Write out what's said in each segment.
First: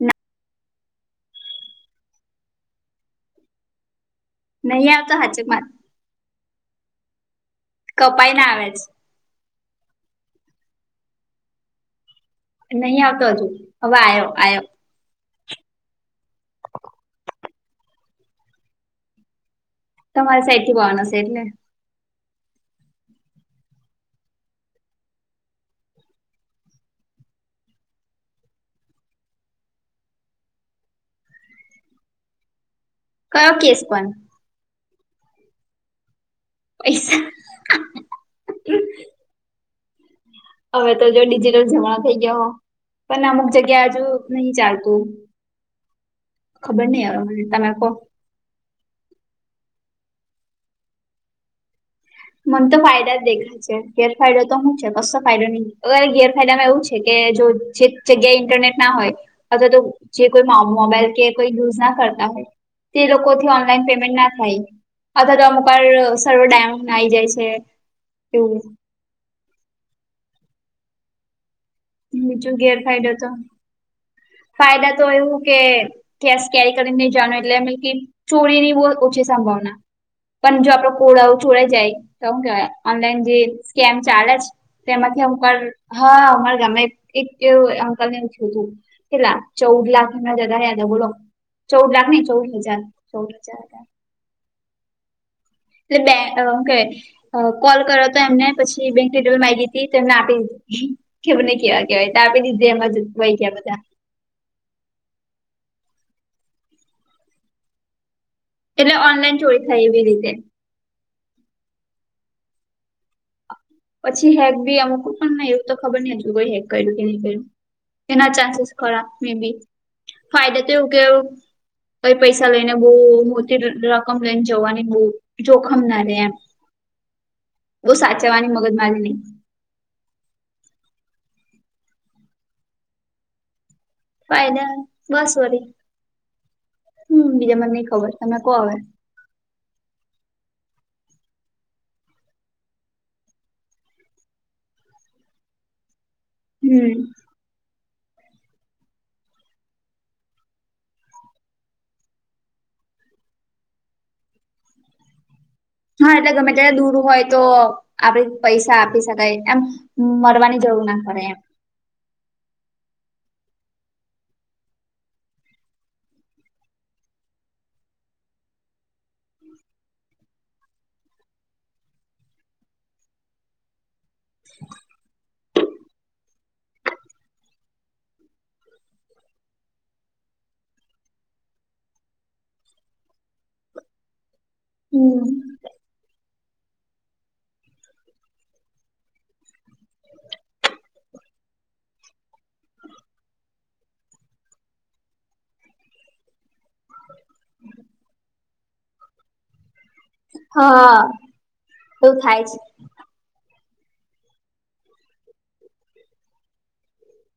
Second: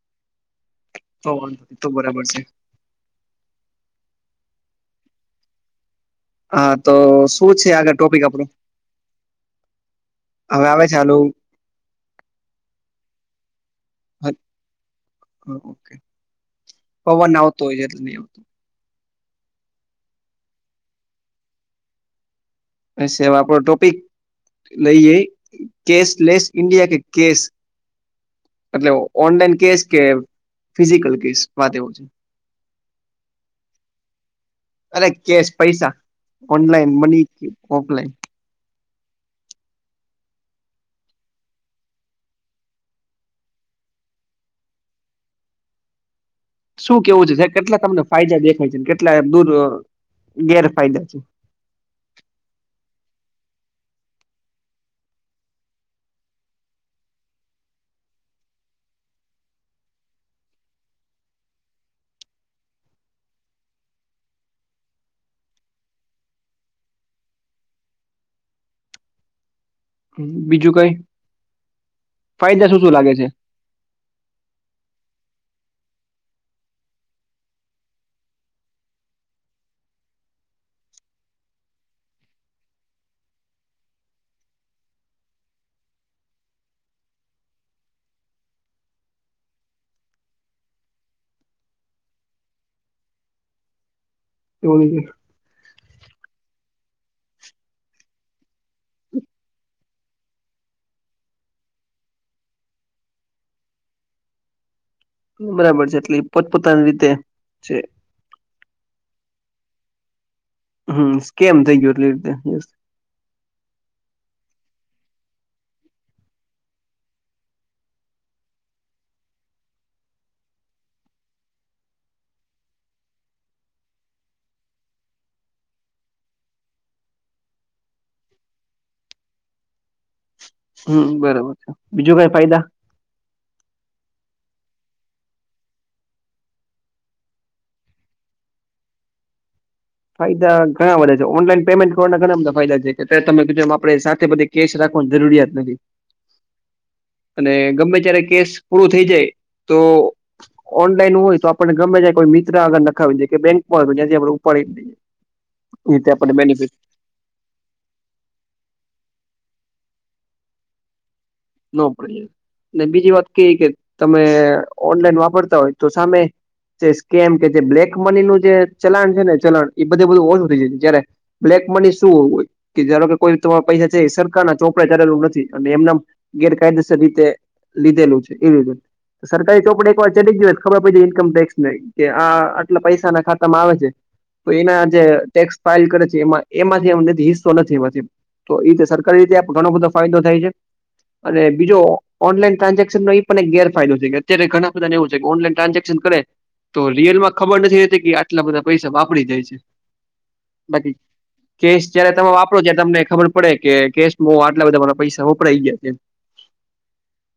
હમ. તો વાંધો તો બરાબર છે. નહીં આવતો, હાજે મારી. હા, તો શું છે? આગળ ટોપિક કપાઈ ના આપણું. આવે છે હવે, આવે ચાલુ? નહીં આવતો હતું, હવે આવ્યો આવ્યો. ઓકે, પવન આવતો હોય છે, એટલે નહી આવતો. તમારે સાઈડ થી પવન હશે એટલે. એ આપડો ટોપિક? નહીં, એ કેશલેસ ઇન્ડિયા કે કેશ? એટલે ઓનલાઈન કેસ કે, ફિઝિકલ કેસ, વાત એવું છે. કયો કેસ પણ? અરે કેશ પૈસા ઓનલાઈન મની કે પૈસા ઓફલાઈન. હવે તો જો ડિજિટલ જમાણા થઈ ગયા હો. પણ અમુક જગ્યા હજુ નહી ચાલતું. ખબર શું નહીં હવે કેવું મને છે તમે કેટલા કહો તમને ફાયદા દેખાય છે કેટલા દૂર ગેરફાયદા છે. મને તો ફાયદા દેખાઈ. ગેરફાયદો તો શું છે કશો ફાયદો નહિ ગેરફાયદા માં એવું છે કે જો જે- - જગ્યાએ ઇન્ટરનેટ ના હોય અથવા તો જે કોઈ મોબાઈલ કે કોઈ યુઝ ના કરતા હોય. તે લોકોથી ઓનલાઈન પેમેન્ટ ના થાય અથવા તો અમુક સર્વ ડાઉન- - આવી જાય છે એવું. બીજું કઈ? બીજું ફાયદા શું શું ગેરફાયદો લાગે છે તો ફાયદા તો એવું કે- - કેરી કરીને નહી જાણ એટલે એ ચોરી ની બહ ઓછી સંભાવના. પણ જો આપડો કોડ છોડા જાય તો હ કેવાય ઓનલાઈન જે સ્કેમ ચાલે છે. તેમાંથી અમુક વાર હા અમા- - એક અંકલને કું હતું કેેલા ચૌદ લાખ એમાં જ બોલો- - ચૌદ લાખ નહી ચૌદ હજાર ચૌદ હજાર. એવું. એટલે બે કે- - કોલ કર્યો તો એમને પછી બેંક ડિટેલ માગી હતી એને આપી- - કે બને કેવા કેવાય આપી દીધે એમાં ભાઈ કેયા બધા. બરાબર છે એટલે પોતપોતાની રીતે છે. એટલે ઓનલાઈન ચોરી થાય એવી રીતે- - સ્કેમ દજર લેટ- - પછી હેક બી અમુક પણ એવું તો ખબર ન હજું કોઈ હેક કર્યું કે નઈ કર્યું. એના ચાન્સેસ ખરા મે બી ફાયદા તો એવું કેવું. કઈ પૈસા લઈ ને બહ મોટી રકમ લઈને જવાની બહુ- - જોખમ ના રે એમ બહ સાચવવાની મગજ મારી નહી. હમ બરોબર છે બીજું કઈ ફાયદા? ફાયદા બસ વરી હમ બીજા મને નઈ ખબર તમે કો હવે? ફાયદા ઘણા બા છે ઓનલાઈન પેમેન્ટ કરવાના ઘણા બધા ફાયદા છે કે તમે બીજો આપ સાથે બધી- - કેસ રાખવા જરૂરિયાત નથી. હમ. અને ગમે ત્યારે કેસ પૂરો થઈ જાય તો- - ઓનલાઈન હોય તો આપણને ગમે જાય કોઈ મિત્ર આગળ નખાવીનેાય કે બેંકમાં હોય જ્યાથી આપણે ઉપાડી- - હા એટલે ગમે ત્યારે દૂર હોય- - તો આપડે પૈસા આપી શકાય એમ મળવાની જરૂર ના પડે એમ. નો કરીએ બીજી વાત કે કે તમે ઓનલાઈન વાપરતા હોય તો સામે- - જે સ્કેમ કે જે બ્લેક મની નું જે ચલણ છે ને ચલણ એ બધું બધું ઓછું થઈ જાય છે જયારે- - બ્લેક મની શું હોય? કે જારો કે કોઈ તમારા પૈસા છે સરકાર ના ચોપડાે ચાલેલું નથી અને એમના- - ગેરકાયદેસર રીતે લીધેલું છે એવી રીતે- - સરકારીોપડી એક વાર ચ જ ગયોય ખબર પડ ઇન્કમ ટેક્સ ન- - કે આ આટલા પૈસા ના ખાતા માં આવે છે તો એના જે હમ ટેક્સ- - ફાઇલ કરે છે એમાં એમાંથી અમ હિસ્સો નથીમાં- - તો એ રીતે સરકારી રીતે ઘણો બધો ફાયદો થાય છે અને બીજો ઓનલાઈન ટ્રાન્ઝેક્શનનોો એ પણ એક ગેરફાયદો છે કે અત્યારે ઘણા બધાને એવું છે કે ઓનલાઈન ટ્રાન્ઝેક્શન કરે. તો રિયલ માં ખબર નથી રહેતી કે આટલા બધા પૈસા બાપરી જાય છે. બાકી હા કેસ જયારે એવું તમે થાય વાપરો છે તમને ખબરડ. વડે કે કેશમાં આટલા બધા મારા પૈસા વપરાઈ ગયા છે.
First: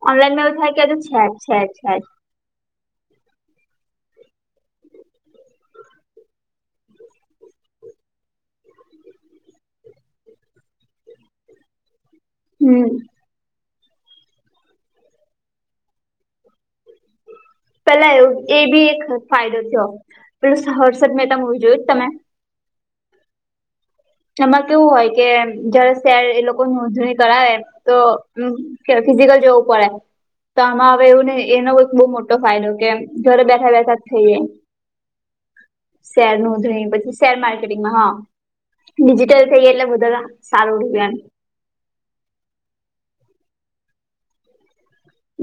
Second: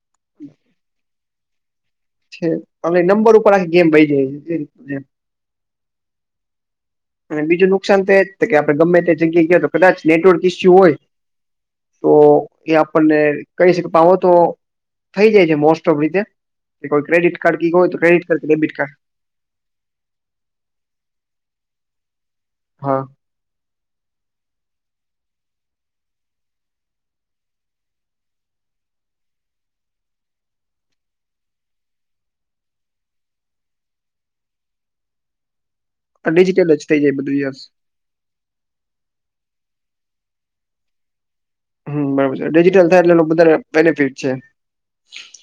અનલાઈનમાં થાય એ છે છે છે. છે અને નંબર ઉપર આખી ગેમ ભઈ જાય છે રીતે [inaudible] અને બીજું નુકસાન તો એ જ કે આપે ગમે તે જગ્યાએ ગયા તો કદાચ નેટવર્ક ઇસ્યુ હોય. તો [inaudible] એ આપણને કહી શકેો તો થઈ જાય છે મોસ્ટ ઓફ રીતે. કે કોઈ ક્રેડિટ કાર્ડ કો હોય તો પેલા ક્રેડિટ એવું કાર્ કે એ ડેબિટ બી કાડ. એક ફાયદો થયો પેલ હર્ષદ મહેતા મવી જોયું તમે. હા. એમાં કેવું હોય કે જયારે શર એ લોકો નોંધણી કરાવે. તો ફિઝિકલ જવું પડે. તો આમાં હવે એવું ને એનો બહુ મોટો ફાયદો કે ઘરે બેઠા બેઠા જ થઈએ. શેર ન ડિજિટલ જ ઉધણી થઈ જાય પછી શેર બધું યસ માર્કેટિંગમાં હા. ડિજિટલ થઈ એટલે બધા સારું અભિયાન. હમ બરોબર છે ડિજિટલ થાય એટલે એ બધ બેનિફિટ છે.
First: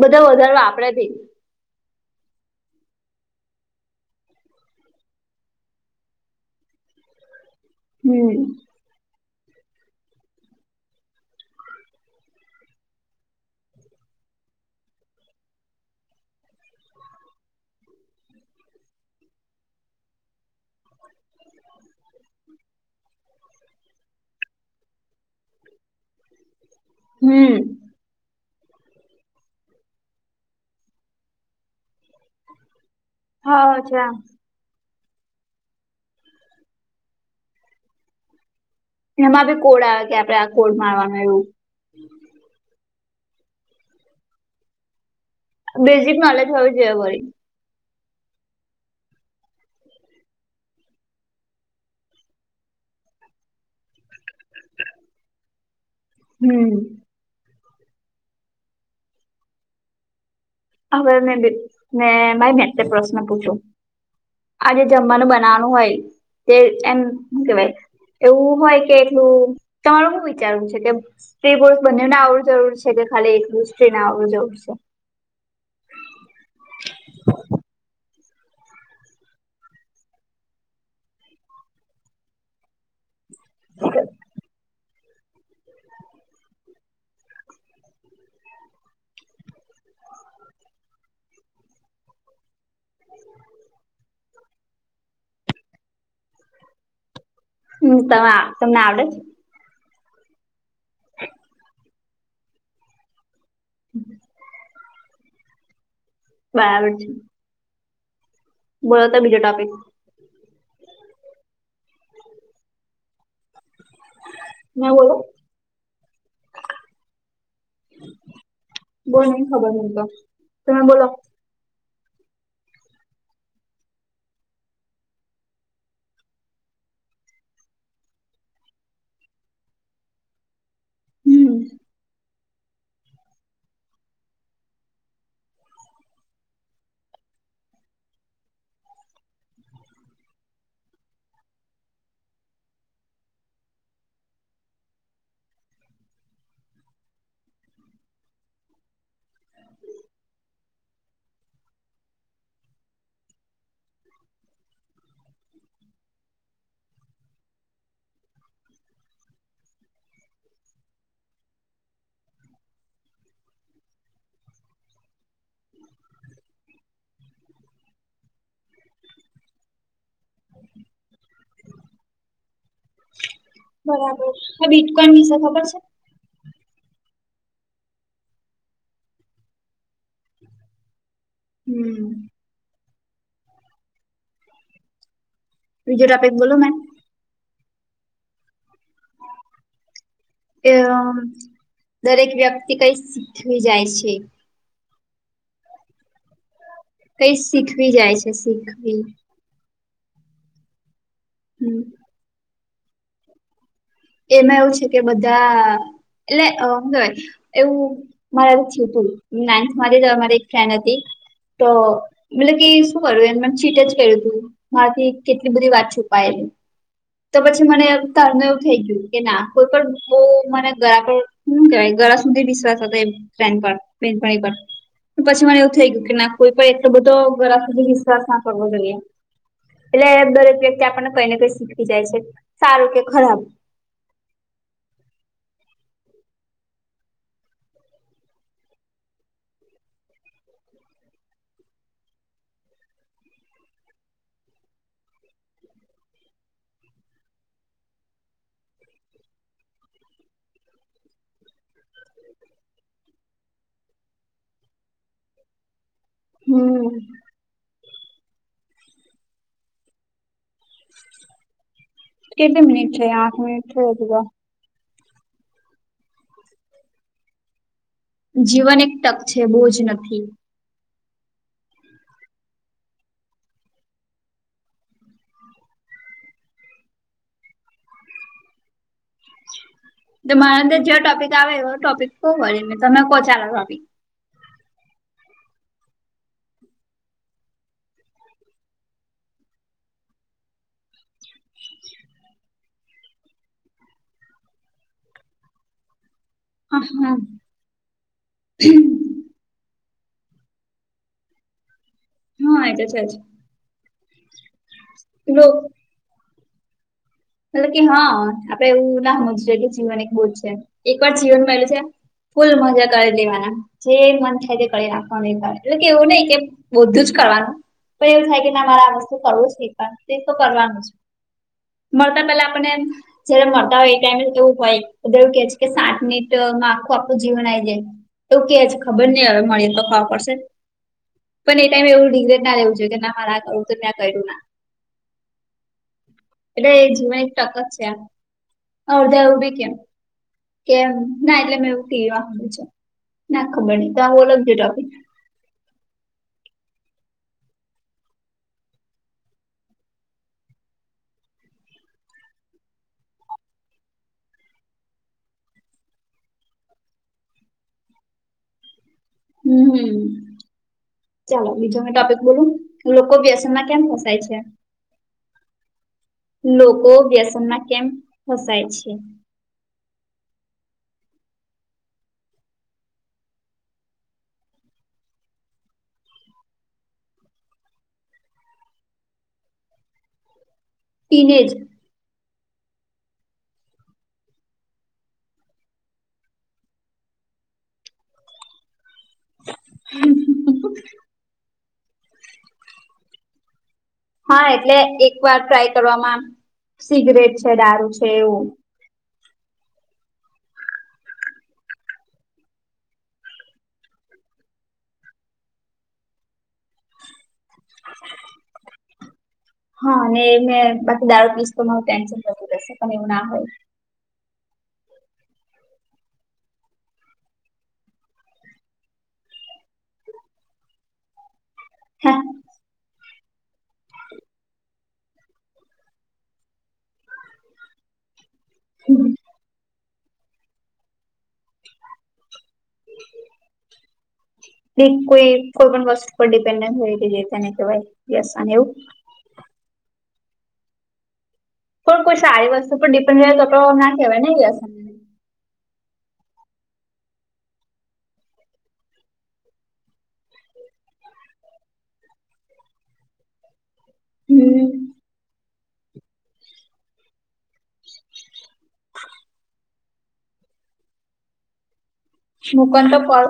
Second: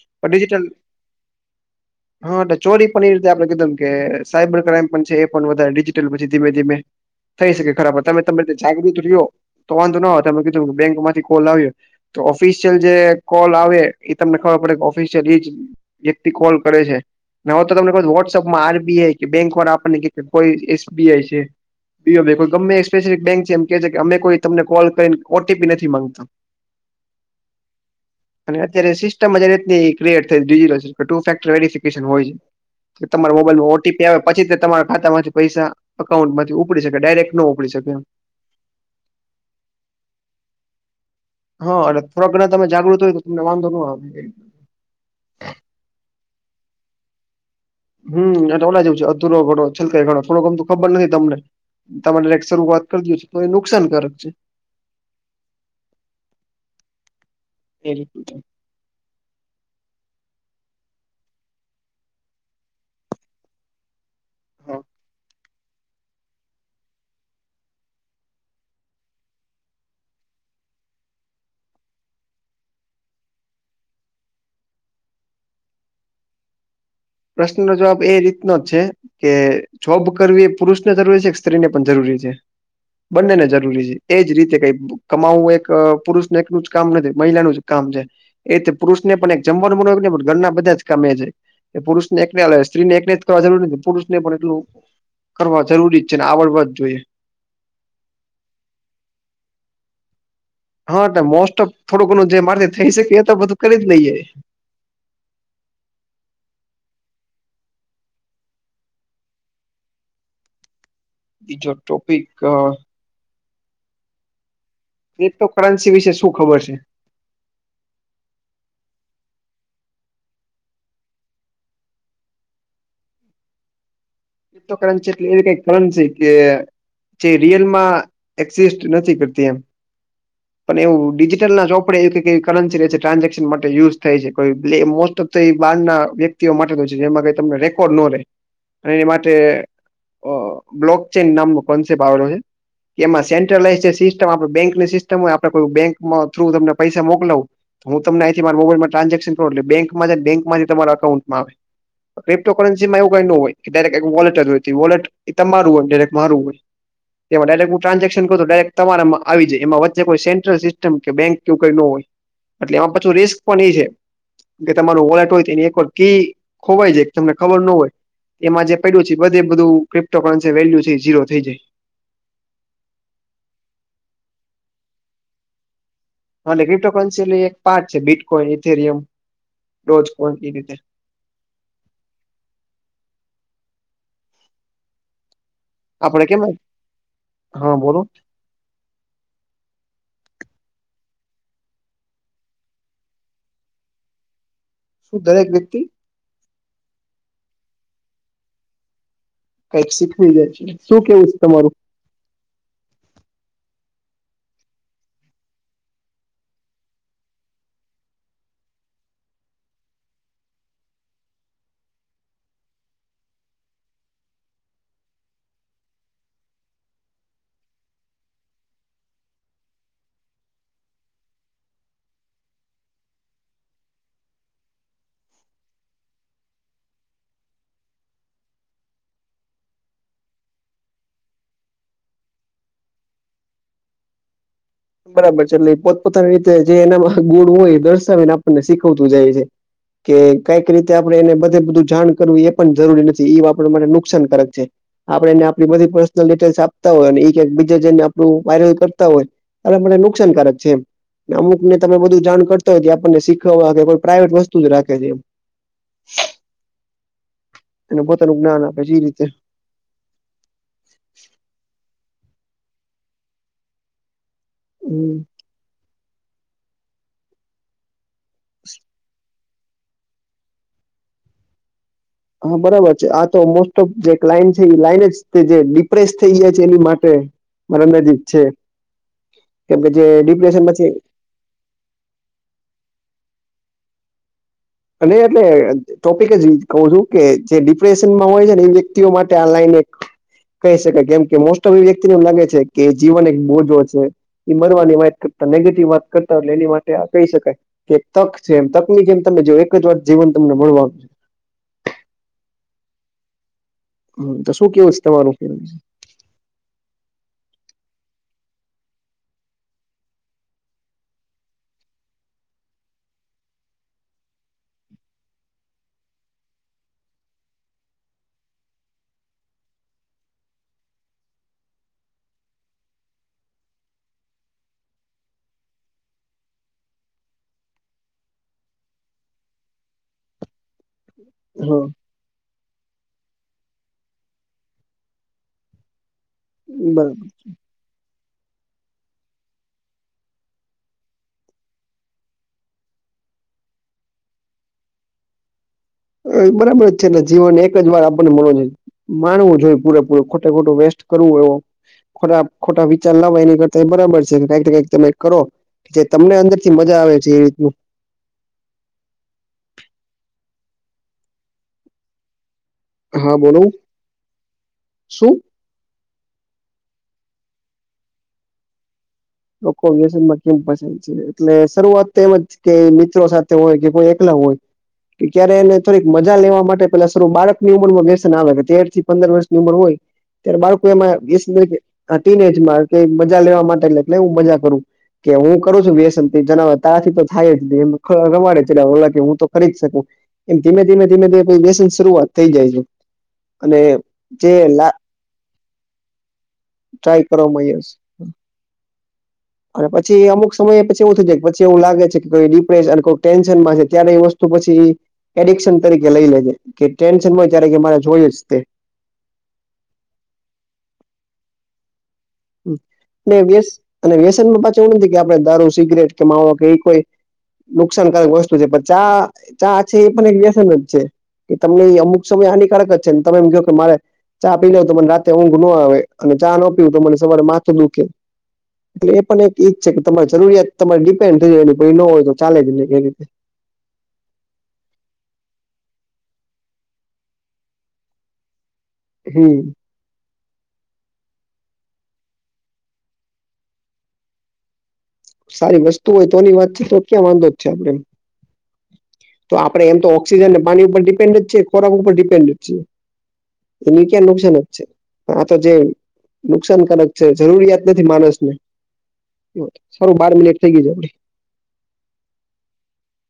બધા પણ વધારે ડિજિટલ આપરેથી. હા એલે ચોરી પણ એ રીતે આપડણે કીધુંમ કે સાયબર ક્રાઈમ પણ છે એ પણ વધારે ડિજિટલ પછી ધીમે ધીમે. થઈ શકે ખરાબ તમે તમે હમ જાગૃત રહ્યો તો વાંધો ના હોય તમે કીધું કે બેંકમાં કોલ આવ્યો તો ઓફિશિયલ જે કોલ આવે એ તમને ખબર પડે કે ઓફિસિયલ એ વ્યક્તિ કોલ કરે છે. હવે તો તમને વોટ્સઅપમાં આરબીઆઈ કે બેંક વાળા આપણને કોઈ એસબીઆઈ છે. યો ભાઈ કો ગમે સ્પેસિફિક બેંક છે એમ કે છે કે અમે કોઈ તમને કોલ કરીને ઓટીપી નથી માંગતા તો [inaudible] હમ. અને અત્યારે સિસ્ટમ રની ક્રિએટ થઈટ ટુ ફેક્ટર વેરફિકન હોય છે. તમારા હા મોબાઈલમાં ઓટીપી અચ્છા આવે પછી તે તમારે ખાતા માંથી પૈસા અકાઉન્ટ માંથી ઉપડી શકે ડાયરેક્ટ ન ઉપડી શકે એ. એમાં ભી કોડ આવે કે આપડે આ કોડ મારવાનું એવું. હા એટલે થોડાક ઘણા તમે જાગૃત હોય તો તમને વાંધો ન આવે. બેઝિક નોલેજ હોવી જોઈએ વળ હમ એટ ઓલા જવ છે અધુરો ઘો છેલ્લો થોડો ગમ તો ખબર નથી તમને તમારે શરૂ વાત કરી દ છે તો એ નુકસાનકારક કરે છે. હમ. એ મ હવે મે મે મા મેં પ્રશ્ન પૂછ્યો હા આજે જમવાનું બ નાનું આય તે એમ કેવાય. એવું હોય કે એટલું તમારું શું વિચારવું છે કે સ્ત્રી બોર્સ બંનેને આવું જરૂર છે કે ખાલી એક દ સ્ત્રીને આવું જરૂર છે. [inaudible] પ્રશ્નનો જવાબ એ રીતનો જ છે. કે જોબ કરવી એ પુરુષ ને જરૂરી છે કે સ્ત્રીને પણ જરૂરી છે. બંને ને જરૂરી છે એજ રીતે કઈ. કમાવવું એક પુરુષ ને એકનું જ કામ નથી મહિલાનું જ કામ છે. એ તો પુરુષ ને પણ એક જમવાનું મળ ન પણ ઘરના બધા જ ગમે છે. એ પુરુષને એક સ્ત્રી ને એક જ કરવા જરૂર નથી પુરુષને પણ એટલ કરવા. જરૂરી જ છે ને આવડવા જ જોઈએ. હું તવા તમને આવડે છે? હા ટે મોસ્ટ ઓફ થોડું ઘણું જે મારેથી થઈ શકે એ તો બધું કરી જ લઈએ. બરાબર છે. બોલોતો બીજો ટોપિક. બીજો ટોપિક અ નવોત ક્રિપ્ટો કરન્સી વિશે શું ખબર છે? બહુ નહી ખબર મને તો તમે બોલો ટો કરન્સી એટલે એવી કઈ કરન્સી કે જે રિયલમાં એક્ઝિસ્ટ નથી કરતી એમ [unintelligible] પણ એવું ડિજિટલ હમ ના ચોપડે એવું કેવી કરન્સી રે છે ટ્રાન્ઝેક્શન માટે યુઝ થાય છે કોય મોસ્ટ તો ત એ બારના વ્યક્તિઓ માટે હોય છે જેમાં કઇ તમને રેકોર્ડ નો રે અને એની માટે ટે અ બ્લોક ચેન નામનો કોન્સેપ્ટ આવેલો છે. એમાં સેન્ટ્રલાઈઝ જે સિસ્ટમ આપડે બેંકની સિસ્ટમ હોય આપણે કોઈ બેંક માં થ્રુ તમને પૈસા મોકલાવું હું તમને અંઇથી મારી મોબાઈલમાં ટ્રાન્ઝેશન કરું એટલે બેંકમાં જાય બેંકમાંથી તમારા અકાઉન્ટમાં આવે ક્રિપ્ટો કરન્સીમાં એવું કાઈ નો હોય એ ડાયરેક્ટ એક વોલેટરી હોય તે વોલેટ તમારું હોય ડીરેક મારું હોય તેમાં ડાયરેક્ટ હું ટ્રાન્ઝેક્શન કરું તો ડાયરેક તમારામાં આવી જાય એમાં વચ્ચે કોઈ સેન્ટલ સિસ્ટમ કે બેંક કવું ન હોય એટલે એમાં પછું રિસ્ક પણ એ છે કે તમારું વોલેટ હોય તો એની એકવાર કી ખોવાય જાય તમને ખબર નો હોય એમાં જે પયડું છે બધે બધું ક્રિપ્ટો કરન્સી વેલ્યુ છે એ ઝીરો થઈ જાય બરાબર આ બીટકોન વિશે ખબર છે. હાલે ક્રિપ્ટો કરનસી એટલે એક પાર્ટ છે બીટકોઈન ઇથેરિયમ ડોજકોન એ રીતે [unintelligible] બીજો આપડે ટોપિક કેમ બોલો મેમ હા બોલો કે અ દરેક વ્યક્તિ કઈ શીખવી જાય છે. શું દરેક વ્યક્તિ કઈ શીખવી જાય છે શીખવી કઈક શીખવી જાય છે શું કેવું છે તમારું હમ એમાં એવું છે કે બધા એટલે અમ હું કેવાય એવું મારે એવું જ થીયું તું નાઇનથ મારી જ મારી એક ફ્રેડ હતી તો મતલબ કે શું કર્યું એમ મને ચીટ જ કેરયું તું મારાથી કેટલી બધી વાત છુપાયેલી તો પછી મને તાર માં એવું થઈ ગયું કે ના કોઈ પણ બો મને ગળ પર હું કેવાય ગળા સુધી વિશ્વાસ હતો એ પેન કાર્ડ પેન કાર્ડ એકાર પછી મને એવું થઈ ગયું કે ના કોઈ પર એટલો બધો ઘલા સુધી વિશ્વાસ ના કરવો જોઈએ. એટલે દરેક વ્યક્તિ આપણને કઈ ને કઈ શીખવી જાય છે સારું કે ખરાબ બરાબર છે એટલે પોતપોતાની રીતે જે એનામાં ગુણ હોય એ દર્શાવીને આપણને શીખવતું જાય છે. કે કઈક રીતે આપડે એને બધે બધું જાણ કરવું એ પણ જરૂરી નથી ઈ આપ માટે નુકસાનકારક છે. આપડે એને આપડી બધી પર્સનલ ડિટેલ્સ આપતા હોય અને ઇ કાક બીજે જને આપણું વાયરલ કરતા હોય અલે પન એ નુકસાનકારક છે એમ ને અમુક ને તમે બધું જાણ કરતા હોય તે આપણને શીખવવા કે કોઈ પ્રાઈવેટ વસ્તુ જ રાખે છે હું અને પોતાનું જ્ઞાન આપે જે રીતે કેટલી મિનિટ થઈ આઠ મિનિટ થઇ હજુ તો હું જીવન એક ટક છે બોજ નથી હા બરાબર છે આ તો મોસ્ટ ઓફ જે ક્લાઇન છે એ લાઈન જે ડિપ્રેસ થઈ જાય છે એની માટે [inaudible] છે. કેમ કે જે તો મારા ડિપ્રેશન અંદર માંથી જે ટોપિક આવે એ ટોપિક કો વળી ને તમે કો ચાલો ટોપિક. અને એટલે ટોપિક જ કહું છું કે જે ડિપ્રેશનમાં હોય છે ને એ વ્યક્તિઓ માટે આ લાઈન એક કહી શકાય કેમ કે મોસ્ટઓફલી એ વ્યક્તિને એમ લાગે છે કે જીવન એક બોજો છે. એ મરવાની વાત કરતા નેગટિવ વાત કરતા હોય એટલે એની હા માટે આ હા કહી શકાય કે તક છે એમ તકની જેમ તમે જો એક જ વાર જીવન તમને મળવાનું છે. હા એતો છે જ. હમ તો શું કેવું સે તમારું? પેલું મતલબ કે હા આપડે એવું ના સમજવુ જોઈએ કે જીવન એક બોજ છે. એક વાર જીવન મયલું છે. ફૂલ મજા કરી લેવાના. જે મન થાય તે કરી નાખવાનું એટલે કે એવું નહી કે બધું જ કરવાનું. પણ એવુ થાય કે ના મારે આ વસ્તુ કરવું છે એકવાર. તે તો કરવાનું જ. મળતા પેલા આપણને એમ જયારે મળતા હોય એ ટાઈમે એવું હોય એવું કે છે કે સાત મિનિટમાં આખું આખું જીવન આઈ જાય. એવું કે છે ખબર નહિ હવે મળીએ તો ખબર પડશે. પણ એ હા ટાઈમે એવું રિગ્રેટના લેવું જોઈએ કે ના મારે કરવુ તું ને મેં આ કર્યું ના. એટલે એ જીવન બરાબર એક ટક જ છે આમ. અડધા એવું બી કે કેમ ના એટલે મેં એવું ટીવી હાભર્યું છે. ના ખબર નહીં તો હા બોલો બીજો ટોપિક. હમ બરાબર જ છેને જીવન એક જ વાર આપણને મળે છે. માણવું જોઈએ પૂરેપૂરે ખોટે ખોટો વેસ્ટ કરવું એવો ખોટા ખોટા વિચાર લાવવા એની કરતા એ બરાબર છે કઈક ને કંઈક તમે કરો. જે તમને અંદરથી મજા આવે છે એ રીતનું. હમ ચલો બીજો મેં ટોપિક બોલું? લોકો હા બોલો વ્યસનમાં કેમ ફસાય છે? શું લોકો વ્યસનમાં કેમ ફસાય છે? લોકો વ્યસનમાં કેમ ફસાઈ છે. એટલે શરૂઆત તો એમ જ કે મિત્રો સાથે હોય કે, કોઈ એકલા હોય. કે ક્યારે એને થોડીક મજા લેવા માટે પેલા બાળકની ઉંમરમાં વ્યસન આવે કે તેરથી પંદર વર્ષની ઉંમર હોય. ત્યારે બાળકો એમાં ટીનેજ વિસમે કે કા ટીન એજમાં કે મજા લેવા માટે એટલે હું મજા કરું. કે હું કરું છું વ્યસન તે જનાવે તારાથી તો થાય જ ની એમ રમાડે છે રયા ઓલા. કે હું તો કરી જ શકું. એમ ધીમે ધીમે ધીમે ધી ફૂલ વ્યસન શરૂઆત થઈ જાય છે. અને હા જે એટલે એકવાર ટ્રાય કરવામાં ટ્રાય સિગરેટ છે, કરવામાં યશ દારૂ છે એવું. અને પછી એ અમુક સમય પછી એવું થઈ જાય કે પછી એવું લાગે છે કે કોઈ ડિપ્રેશ અને કોઈ ટેન્શનમાં છે ત્યારે એ વસ્તુ પછી એડિકશન તરીકે લઈ લે છે કે ટેન્શન હોય ત્યારે કે મારે જોય જ તે. હા ને મેં બાકી દારુ પીસ તો મારું ટેન્શન જતું રહેશે પણ એવું ના ને હોય વ્યસ અને વ્યસનમાં પાછા એવું નથી કે આપડે દારૂ, સિગરેટ કે માવો કે એ કોઈ નુકસાનકારક વસ્તુ છે. પણ ચા ચા છે એ પણ એક વ્યસન જ છે. કે તમને એ હા અમુક સમય હાનિકારક જ જેમ તમે એમ કયો કે મારે ચા પી લઉ તો મને રાતે ઊંઘ ન આવે. અને ચા ન પીવું તો મને તો મને માથું દુખે. એટલે એ પણ એક એક છે કે તમારે જરૂરિયાત તમારે ડિપેન્ડ થઈ જાયને કોઈ ન હોય તો ચાલે જ નઈ એ રીતે. એટલે કોઈ કોઈ પણ વસ્તુ પર ડિપેન્ડ નથી હોય કે તેને કેહેવાય વ્યસન એવું. હમ. પણ કોઈ સારી વસ્તુ પર ડિપેન્ડ રે તો તો ના કહેવાયને વ્યસન. સારી વસ્તુ હોય તોની વાત છે તો ક્યાં વાંધો જ છે આપડે. તો આપડે એમ તો ઓક્સિજન ને પાણી ઉપર ડિપેન્ડ જ છે, ખોરાક ઉપર ડિપેન્ડ જ છીએ. એની ક્યાં નુંકસાન જ હમ છે. પણ આ તો જે નુકસાનકારક છે. જરૂરિયાત નથી માણસ ને. હહ સારું બાર મિનિટ થઈ ગી છે આપડી. મૂકો ને તો કોલ.